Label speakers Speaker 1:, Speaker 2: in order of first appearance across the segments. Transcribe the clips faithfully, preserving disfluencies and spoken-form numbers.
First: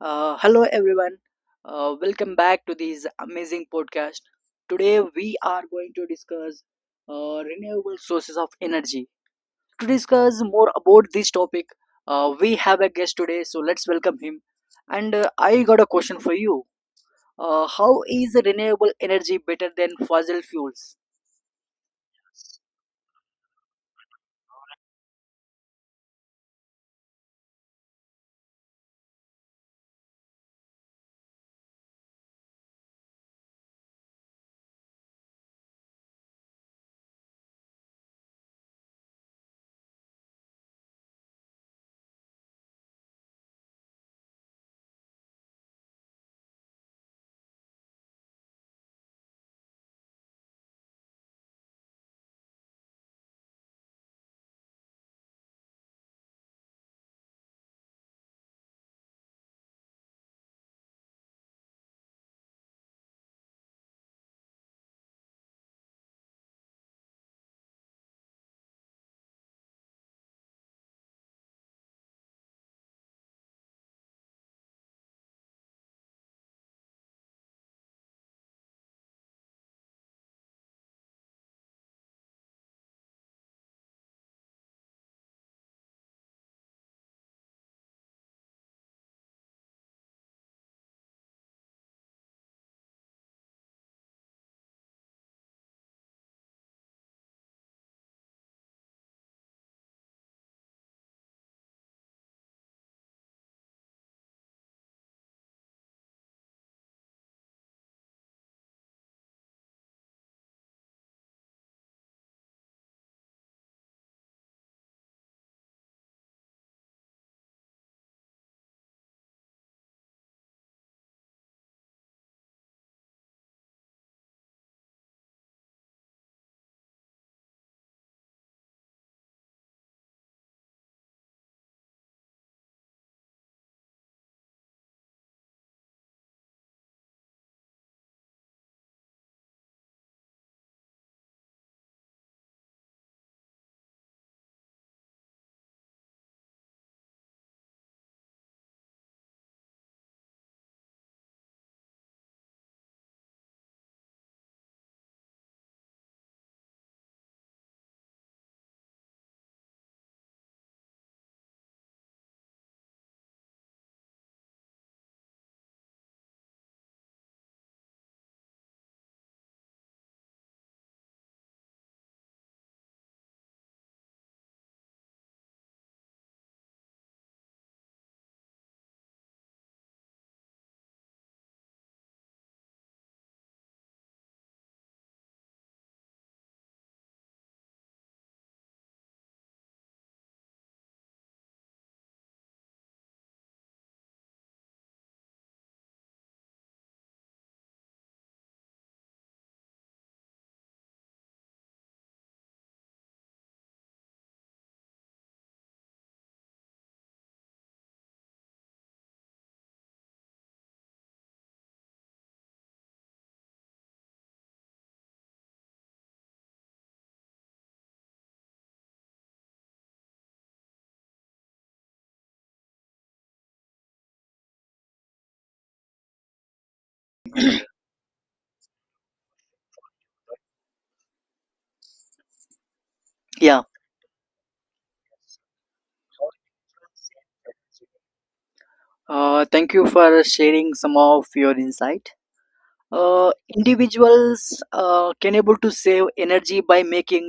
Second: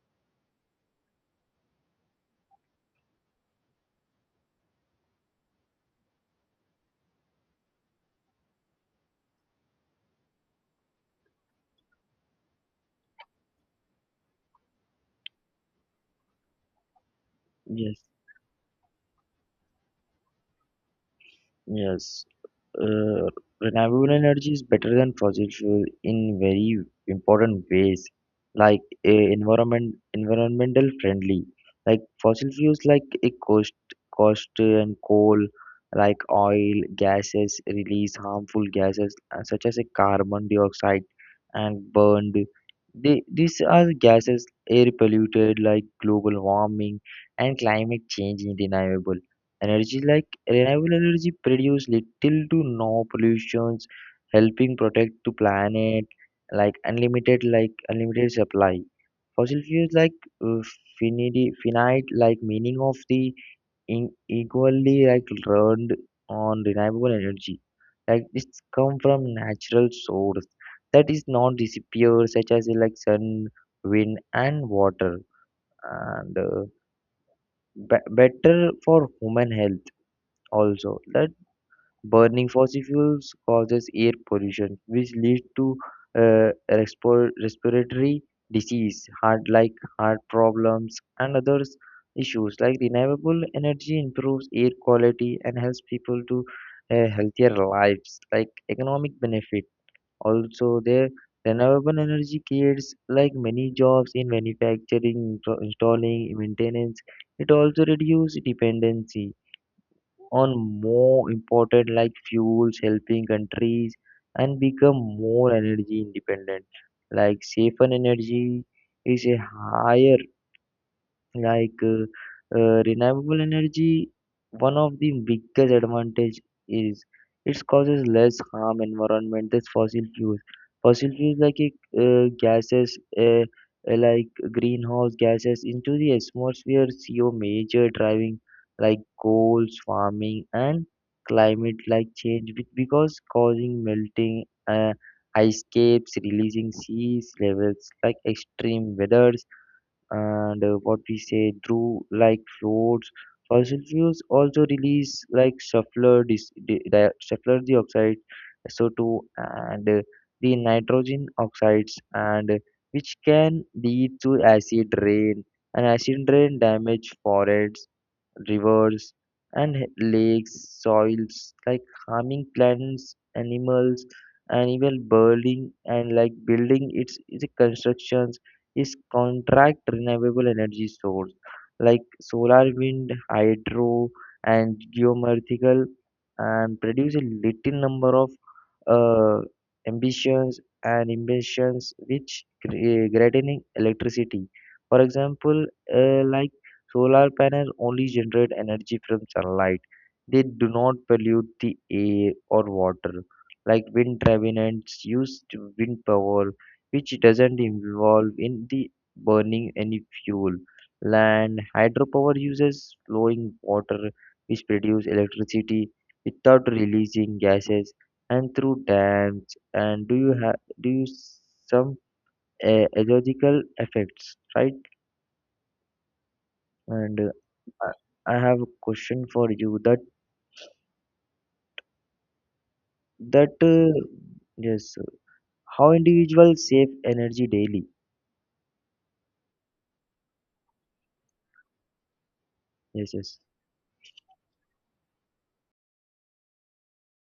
Speaker 1: Uh, hello, everyone. Uh, welcome back to this amazing podcast. Today, we are going to discuss uh, renewable sources of energy. To discuss more about this topic, uh, we have a guest today, so let's welcome him. And uh, I got a question for you. Uh, how
Speaker 2: Yes,
Speaker 1: is renewable energy better than fossil fuels?
Speaker 2: yes. Uh, Renewable energy is better than fossil fuel in very important ways, like uh, environment environmental friendly. Like fossil fuels, like a cost cost uh, and coal, like oil, gases release harmful gases uh, such as a carbon dioxide and burned. They, these are gases air polluted like global warming and climate change undeniable. Energy like Renewable energy produce little to no pollutions, helping protect the planet. Like unlimited, like unlimited supply. Fossil fuels like uh, finite, finite, like meaning of the in, equally like learned on renewable energy like it's come from natural source that is not disappear such as uh, like sun wind and water and uh, be- better for human health also that burning fossil fuels causes air pollution, which leads to uh, respo- respiratory disease, heart like heart problems, and others issues. Like renewable energy improves air quality and helps people to uh, healthier lives. Like economic benefit, also there. Renewable energy creates like many jobs in manufacturing, install- installing, maintenance. It also reduces dependency on more important like fuels, helping countries, and become more energy independent. Like safer energy is a higher like, uh, uh, renewable energy, one of the biggest advantage is it causes less harm environment than fossil fuels. Fossil fuels like uh, gases, uh, uh, like greenhouse gases into the atmosphere, C O major driving like coals, farming, and climate like change be- because causing melting uh, ice caps, releasing seas levels like extreme weather and uh, what we say through like floats. Fossil fuels also release like sulfur, dis- di- di- sulfur dioxide, S O two, and uh, the nitrogen oxides, and uh, which can lead to acid rain. And acid rain damage forests rivers and h- lakes, soils, like harming plants, animals, and even building and like building its, its constructions is contract renewable energy source like solar, wind, hydro, and geomorphical and produce a little number of uh, ambitions and emissions which cre- uh, greatening electricity for example uh, like solar panels only generate energy from sunlight. They do not pollute the air or water. Like wind turbines use to wind power, which doesn't involve in the burning any fuel. Land hydropower uses flowing water, which produce electricity without releasing gases, and through dams. And do you have do you s- some uh, ecological effects, right? And uh, I I have a question for you that that
Speaker 1: Yeah.
Speaker 2: uh, yes, how individuals save energy daily?
Speaker 1: Uh, thank you for sharing some of your insight.
Speaker 2: Yes,
Speaker 1: uh,
Speaker 2: yes.
Speaker 1: individuals uh, can able to save energy by making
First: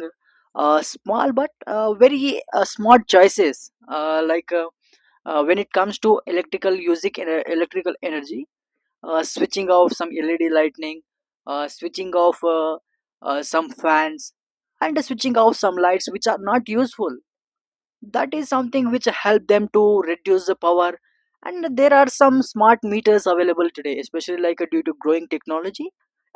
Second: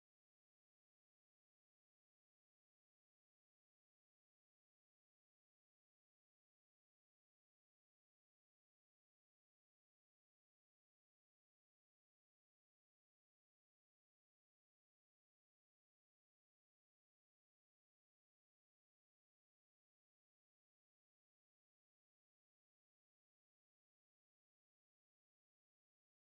Speaker 1: uh, small but uh, very uh, smart choices uh, like uh, uh, when it comes to electrical using ener- electrical energy, uh, switching off some led lightning, uh, switching off uh, uh, some fans, and switching off some lights which are not useful. That is something which help them to reduce the power, and there are some smart meters available today, especially like uh, due to growing technology.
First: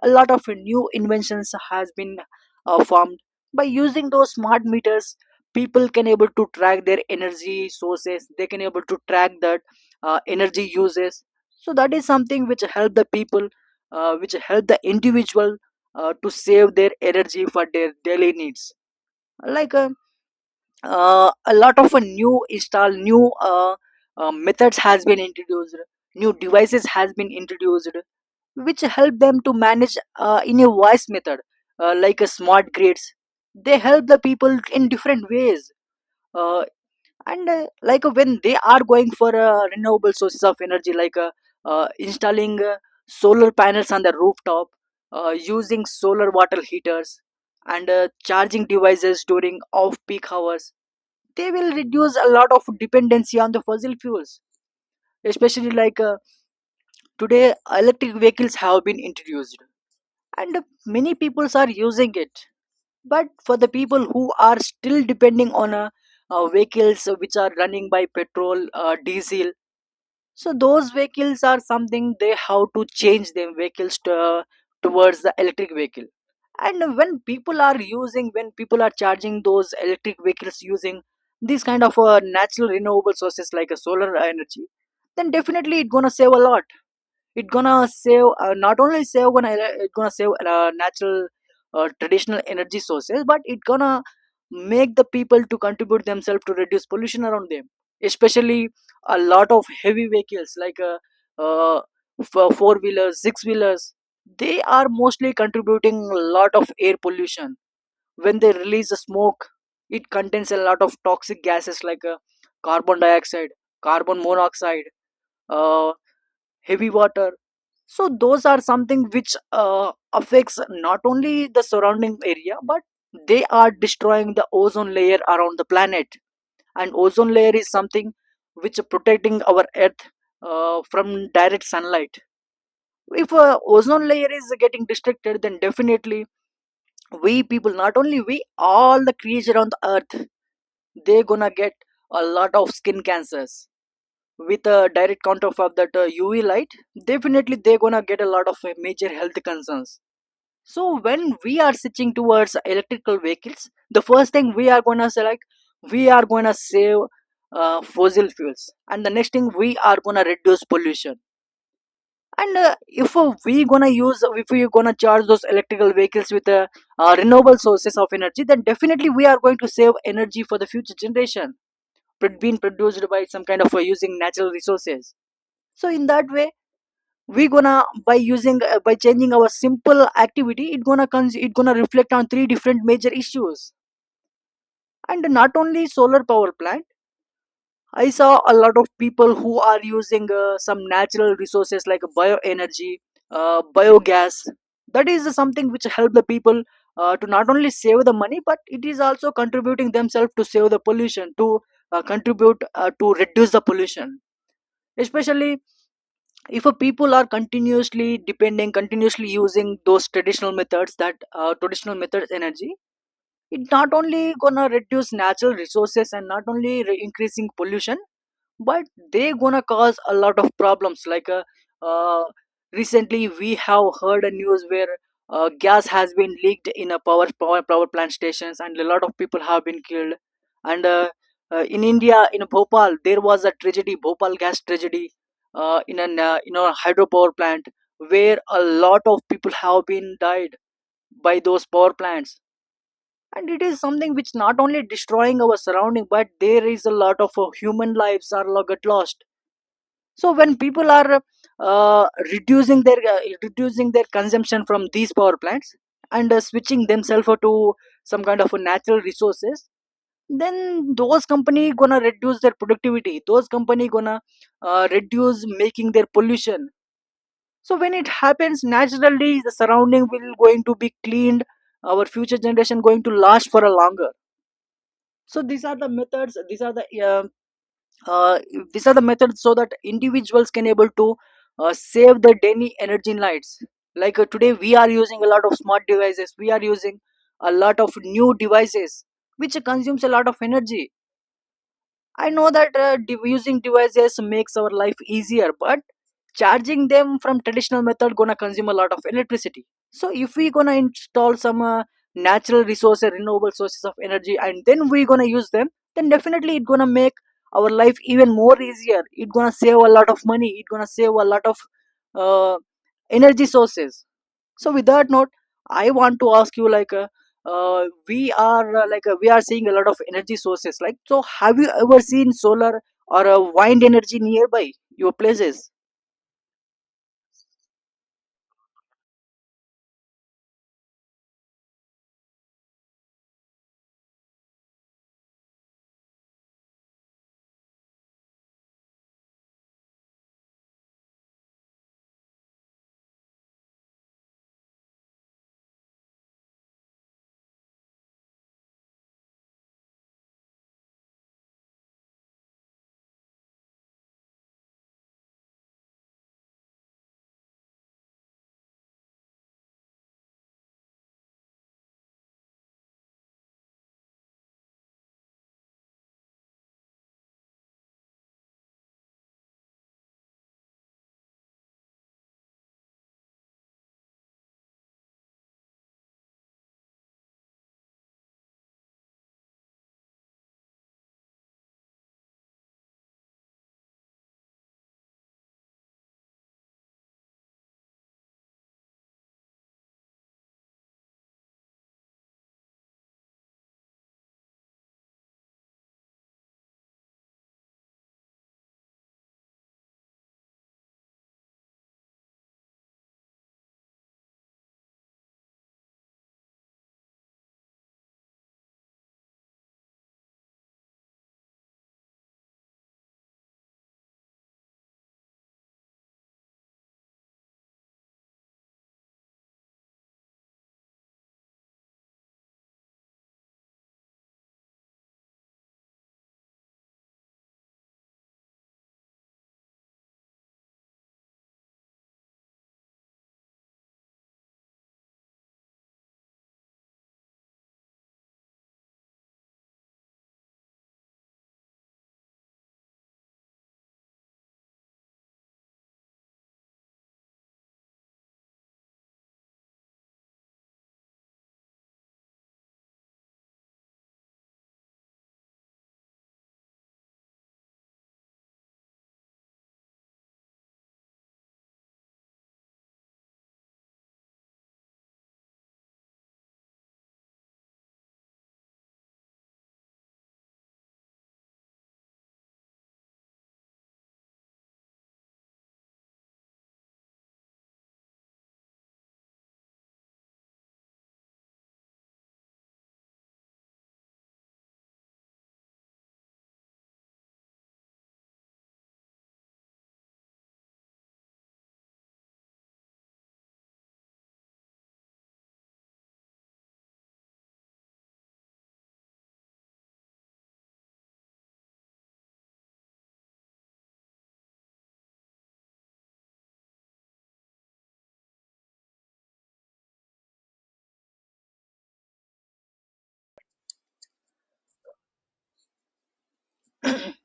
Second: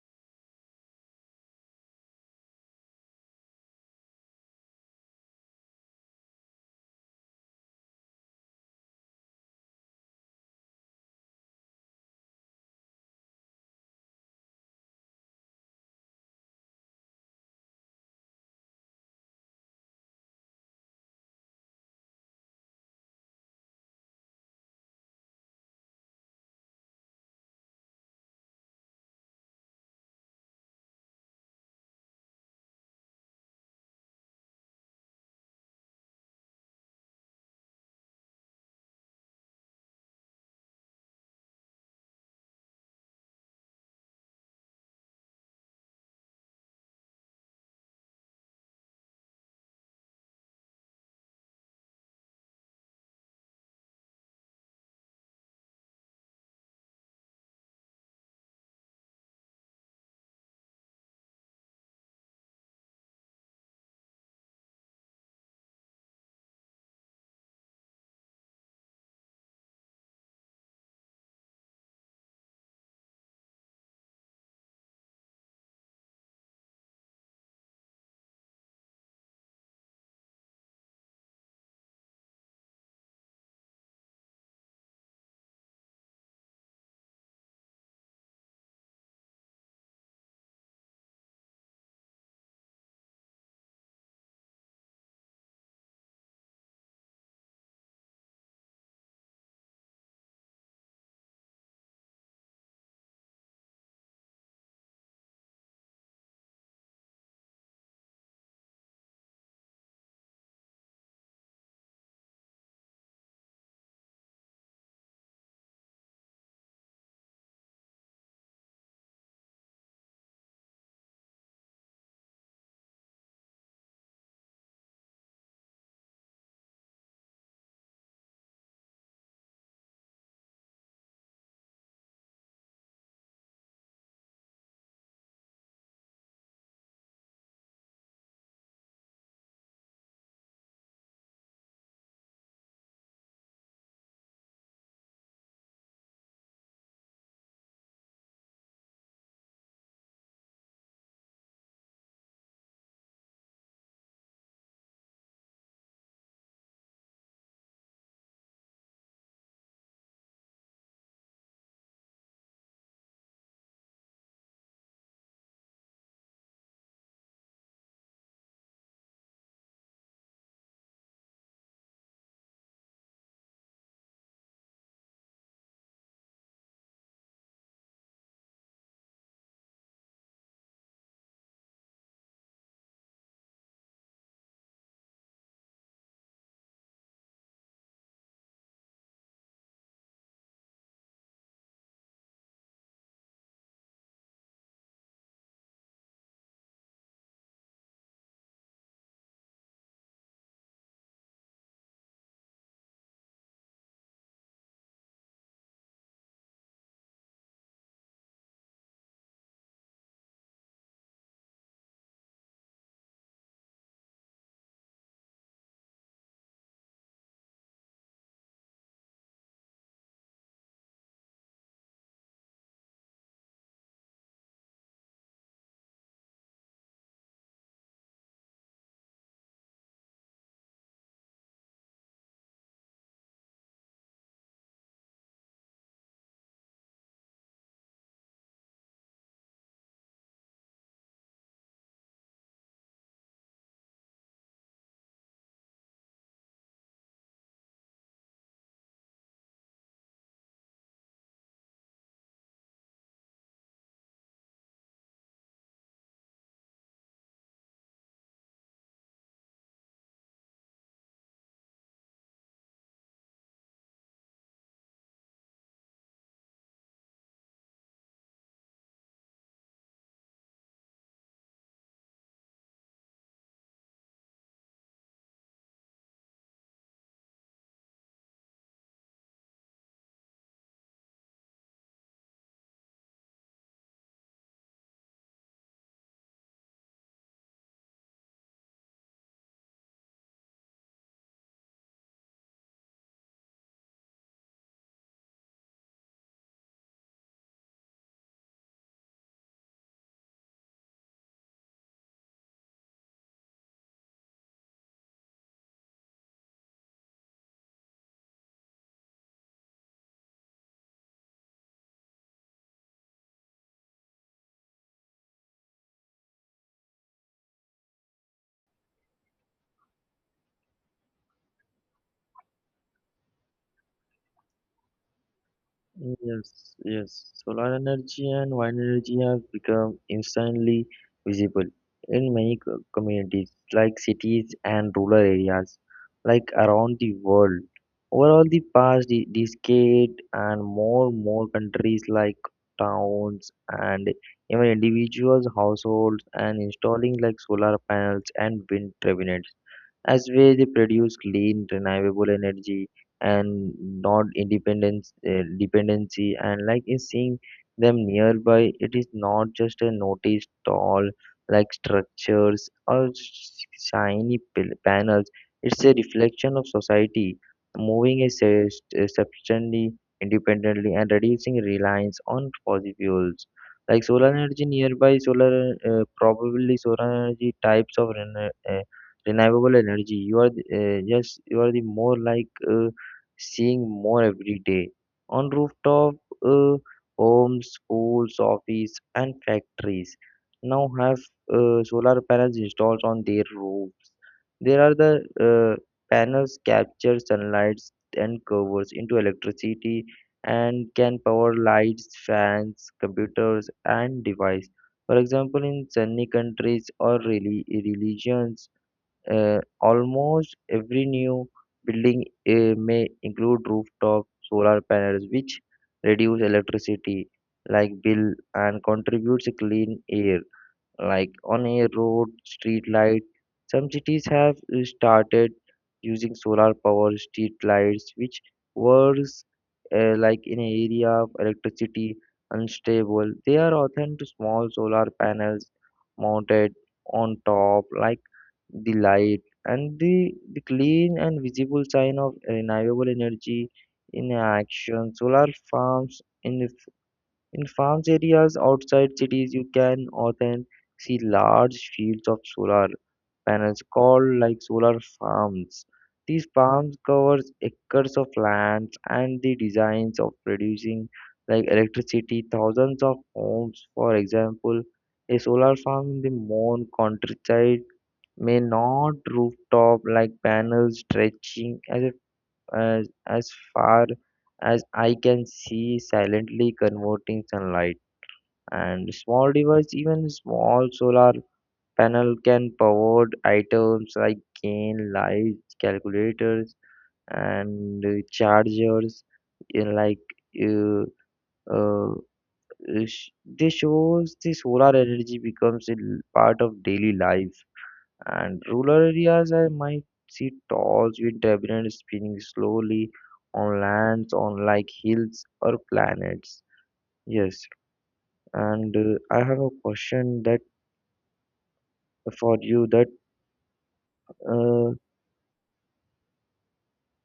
Speaker 1: A lot of new inventions has been uh, formed. By using those smart meters, people can able to track their energy sources, they can able to track that uh, energy uses. So that is something which help the people, uh, which help the individual uh, to save their energy for their daily needs, like uh, uh, a lot of uh, new install new uh, uh, methods has been introduced, new devices has been introduced, which help them to manage uh, in a voice method, uh, like a smart grids. They help the people in different ways, uh, and uh, like uh, when they are going for uh, renewable sources of energy, like uh, uh, installing uh, solar panels on the rooftop, uh, using solar water heaters, and uh, charging devices during off peak hours. They will reduce a lot of dependency on the fossil fuels, especially like uh, today electric vehicles have been introduced and many peoples are using it. But for the people who are still depending on uh, uh, vehicles which are running by petrol, uh, diesel, so those vehicles are something they have to change them vehicles to, towards the electric vehicle. And when people are using, when people are charging those electric vehicles using these kind of uh, natural renewable sources like a solar energy, then definitely it's gonna save a lot, it gonna save uh, not only save gonna it gonna save uh, natural, uh, traditional energy sources, but it gonna make the people to contribute themselves to reduce pollution around them, especially a lot of heavy vehicles like uh, uh, four wheelers, six wheelers, they are mostly contributing a lot of air pollution. When they release the smoke, it contains a lot of toxic gases like uh, carbon dioxide, carbon monoxide, uh, heavy water. So those are something which uh, affects not only the surrounding area, but they are destroying the ozone layer around the planet. And ozone layer is something which protecting our Earth uh, from direct sunlight. If uh, ozone layer is getting destructed, then definitely we people, not only we, all the creature on the Earth, they gonna get a lot of skin cancers with a direct counter of that uh, U V light. Definitely, they gonna get a lot of uh, major health concerns. So when we are switching towards electrical vehicles, the first thing we are gonna say like we are gonna save uh, fossil fuels, and the next thing we are gonna reduce pollution. And uh, if uh, we gonna use, if we gonna charge those electrical vehicles with uh, uh, renewable sources of energy, then definitely we are going to save energy for the future generation, pro- being produced by some kind of uh, using natural resources. So in that way, we gonna by using uh, by changing our simple activity, it gonna cons- it gonna reflect on three different major issues. And not only solar power plant, I saw a lot of people who are using uh, some natural resources like bioenergy, uh, biogas. That is something which help the people uh, to not only save the money, but it is also contributing themselves to save the pollution, to uh, contribute uh, to reduce the pollution. Especially if a people are continuously depending, continuously using those traditional methods, that uh, traditional methods energy, it not only gonna reduce natural resources and not only re- increasing pollution, but they gonna cause a lot of problems like uh, uh, recently we have heard a news where uh, gas has been leaked in a power, power power plant stations, and a lot of people have been killed. And uh, uh, in india, in bhopal, there was a tragedy, bhopal gas tragedy, uh, in an uh, in a hydropower plant, where a lot of people have been died by those power plants. And it is something which not only destroying our surrounding, but there is a lot of uh, human lives are lo- get lost. So when people are uh, reducing their uh, reducing their consumption from these power plants, and uh, switching themselves to some kind of a natural resources, then those company gonna reduce their productivity, those company gonna uh, reduce making their pollution. So when it happens naturally, the surrounding will going to be cleaned, our future generation going to last for a longer. So these are the methods, these are the uh, uh, these are the methods, so that individuals can able to uh, save the daily energy lights. Like uh, today we are using a lot of smart devices, we are using a lot of new devices which consumes a lot of energy. I know that uh, de- using devices makes our life easier, but charging them from traditional method gonna consume a lot of electricity. So if we gonna install some uh, natural resources, renewable sources of energy, and then we gonna use them, then definitely it gonna make our life even more easier. It gonna save a lot of money. It gonna save a lot of uh, energy sources. So with that note, I want to ask you like uh, uh, we are uh, like uh, we are seeing a lot of energy sources, like so have you ever seen solar or uh, wind energy nearby your places?
Speaker 2: Yes, yes. Solar energy and wind energy have become instantly visible in many co- communities, like cities and rural areas, like around the world. Overall, the past de- decade and more and more countries like towns and even individuals, households, and installing like solar panels and wind turbines as where they produce clean, renewable energy and not independence uh, dependency. And like in seeing them nearby, it is not just a noticed tall like structures or sh- shiny pil- panels. It's a reflection of society moving a sus- uh, substantially independently and reducing reliance on fossil fuels. Like solar energy nearby, solar uh, probably solar energy types of rene- uh, renewable energy you are the, uh, yes you are the more like uh, seeing more every day on rooftop uh, homes schools office and factories now have uh, solar panels installed on their roofs there are the uh, panels capture sunlight and covers into electricity and can power lights fans computers and device for example in sunny countries or reli- religions uh, almost every new building uh, may include rooftop solar panels, which reduce electricity like bill and contributes clean air like on a road street light some cities have uh, started using solar power street lights which works uh, like in an area of electricity unstable they are often to small solar panels mounted on top like the light and the, the clean and visible sign of renewable energy in action solar farms in the f- in farms areas outside cities you can often see large fields of solar panels called like solar farms these farms covers acres of land and the designs of producing like electricity thousands of homes for example a solar farm in the Mon countryside may not rooftop like panels stretching as, if, as as far as I can see silently converting sunlight and small device even small solar panel can power items like cane lights calculators and uh, chargers uh, like uh, uh, sh- this shows the solar energy becomes a l- part of daily life and rural areas I might see tall with debris spinning slowly on lands on like hills or planets. Yes, and uh, I have a question that uh, for you that uh,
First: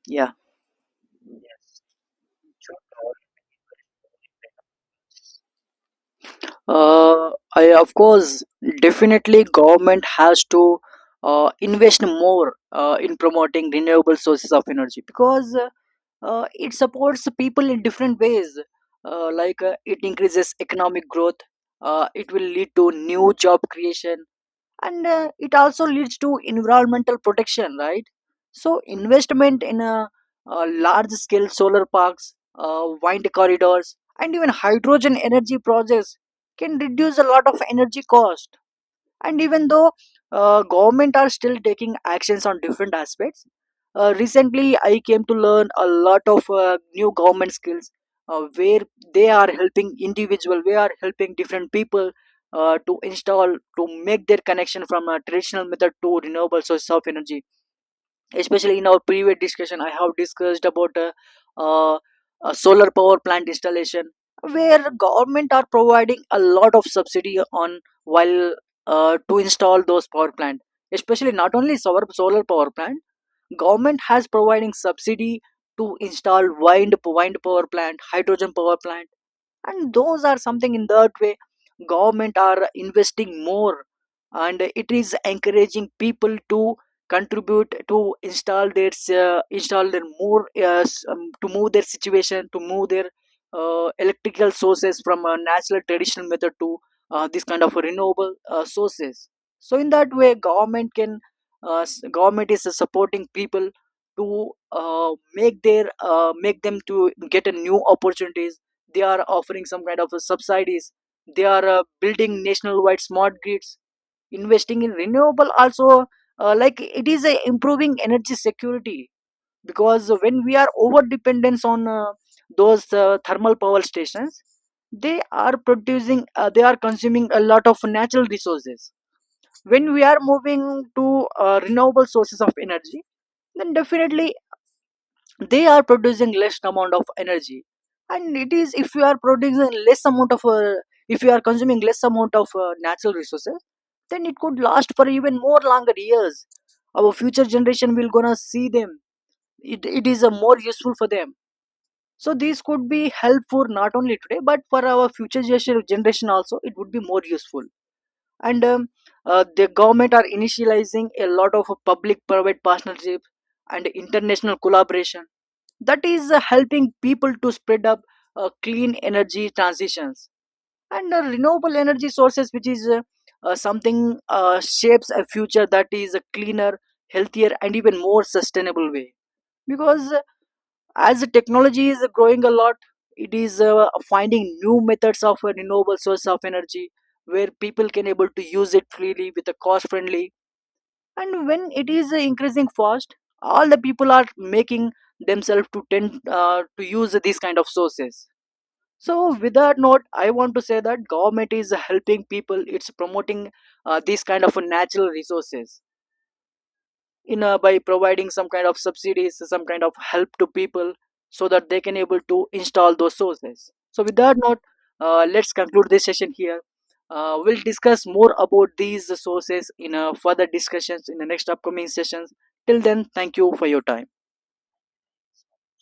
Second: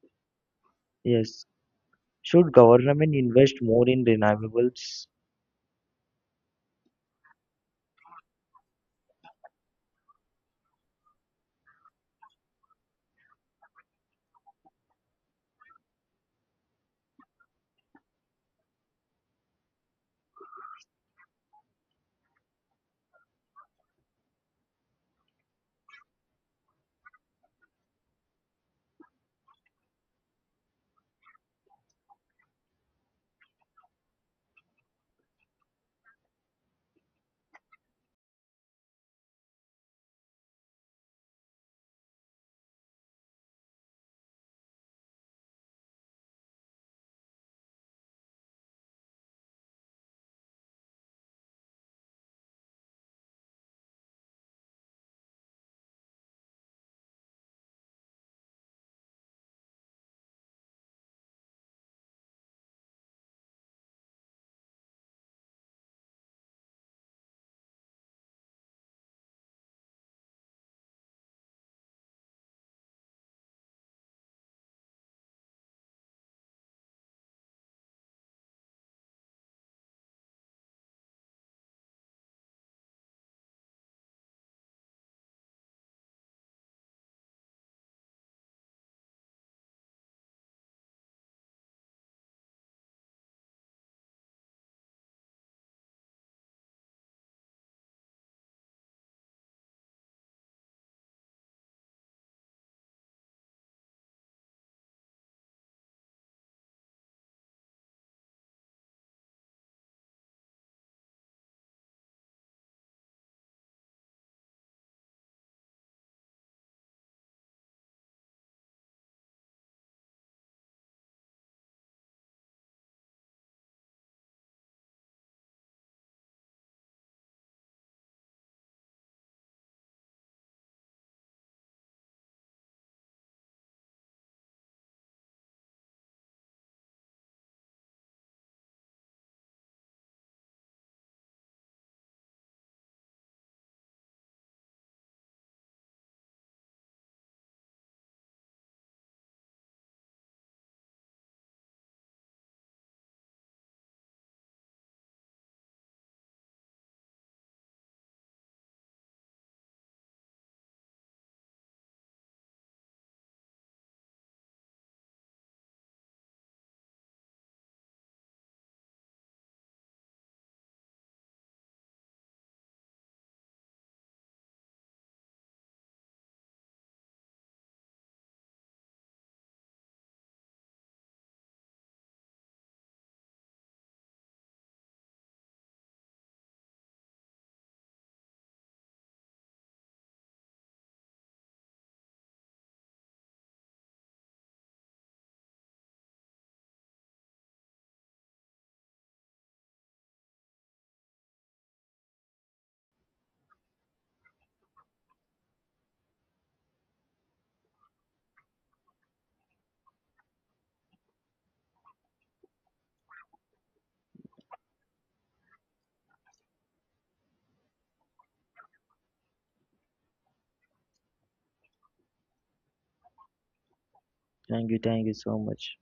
Speaker 1: Yeah.
Speaker 2: yes, should government invest more in renewables?
Speaker 1: uh, I, of course, definitely government has to uh, invest more uh, in promoting renewable sources of energy, because uh, uh, it supports people in different ways, uh, like uh, it increases economic growth, uh, it will lead to new job creation, and uh, it also leads to environmental protection, right. So investment in a uh, large scale solar parks, uh, wind corridors, and even hydrogen energy projects can reduce a lot of energy cost. And even though uh, government are still taking actions on different aspects, uh, recently I came to learn a lot of uh, new government skills, uh, where they are helping individual, we are helping different people uh, to install, to make their connection from a traditional method to renewable source of energy. Especially in our previous discussion, I have discussed about uh, uh, a solar power plant installation, where government are providing a lot of subsidy on while uh, to install those power plant. Especially not only solar solar power plant, government has providing subsidy to install wind wind power plant, hydrogen power plant. And those are something, in that way government are investing more, and it is encouraging people to contribute to install their uh, install their more uh, s- um, to move their situation, to move their uh, electrical sources from a natural traditional method to uh, this kind of renewable uh, sources. So in that way, government can uh, s- government is supporting people to uh, make their uh, make them to get a new opportunities. They are offering some kind of uh, subsidies, they are uh, building nationwide smart grids, investing in renewable also. Uh, like it is uh, improving energy security, because when we are over dependence on uh, those uh, thermal power stations, they are producing uh, they are consuming a lot of natural resources. When we are moving to uh, renewable sources of energy, then definitely they are producing less amount of energy. And it is, if you are producing less amount of uh, if you are consuming less amount of uh, natural resources, then it could last for even more longer years. Our future generation will gonna see them, it, it is a more useful for them. So this could be helpful not only today but for our future generation generation also, it would be more useful. And um, uh, the government are initializing a lot of public private partnership and international collaboration. That is uh, helping people to spread up uh, clean energy transitions, and uh, renewable energy sources, which is uh, uh, something uh, shapes a future that is a cleaner, healthier, and even more sustainable way. Because uh, as the technology is growing a lot, it is uh, finding new methods of a renewable source of energy, where people can able to use it freely with a cost friendly. And when it is uh, increasing fast, all the people are making themselves to tend uh, to use these kind of sources. So with that note, I want to say that government is helping people, it's promoting uh, these kind of natural resources, in uh, by providing some kind of subsidies, some kind of help to people, so that they can able to install those sources. So with that note, uh, let's conclude this session here. Uh, we'll discuss more about these sources in uh, further discussions in the next upcoming sessions. Till then, thank you for your time.
Speaker 2: Thank you, thank you so much.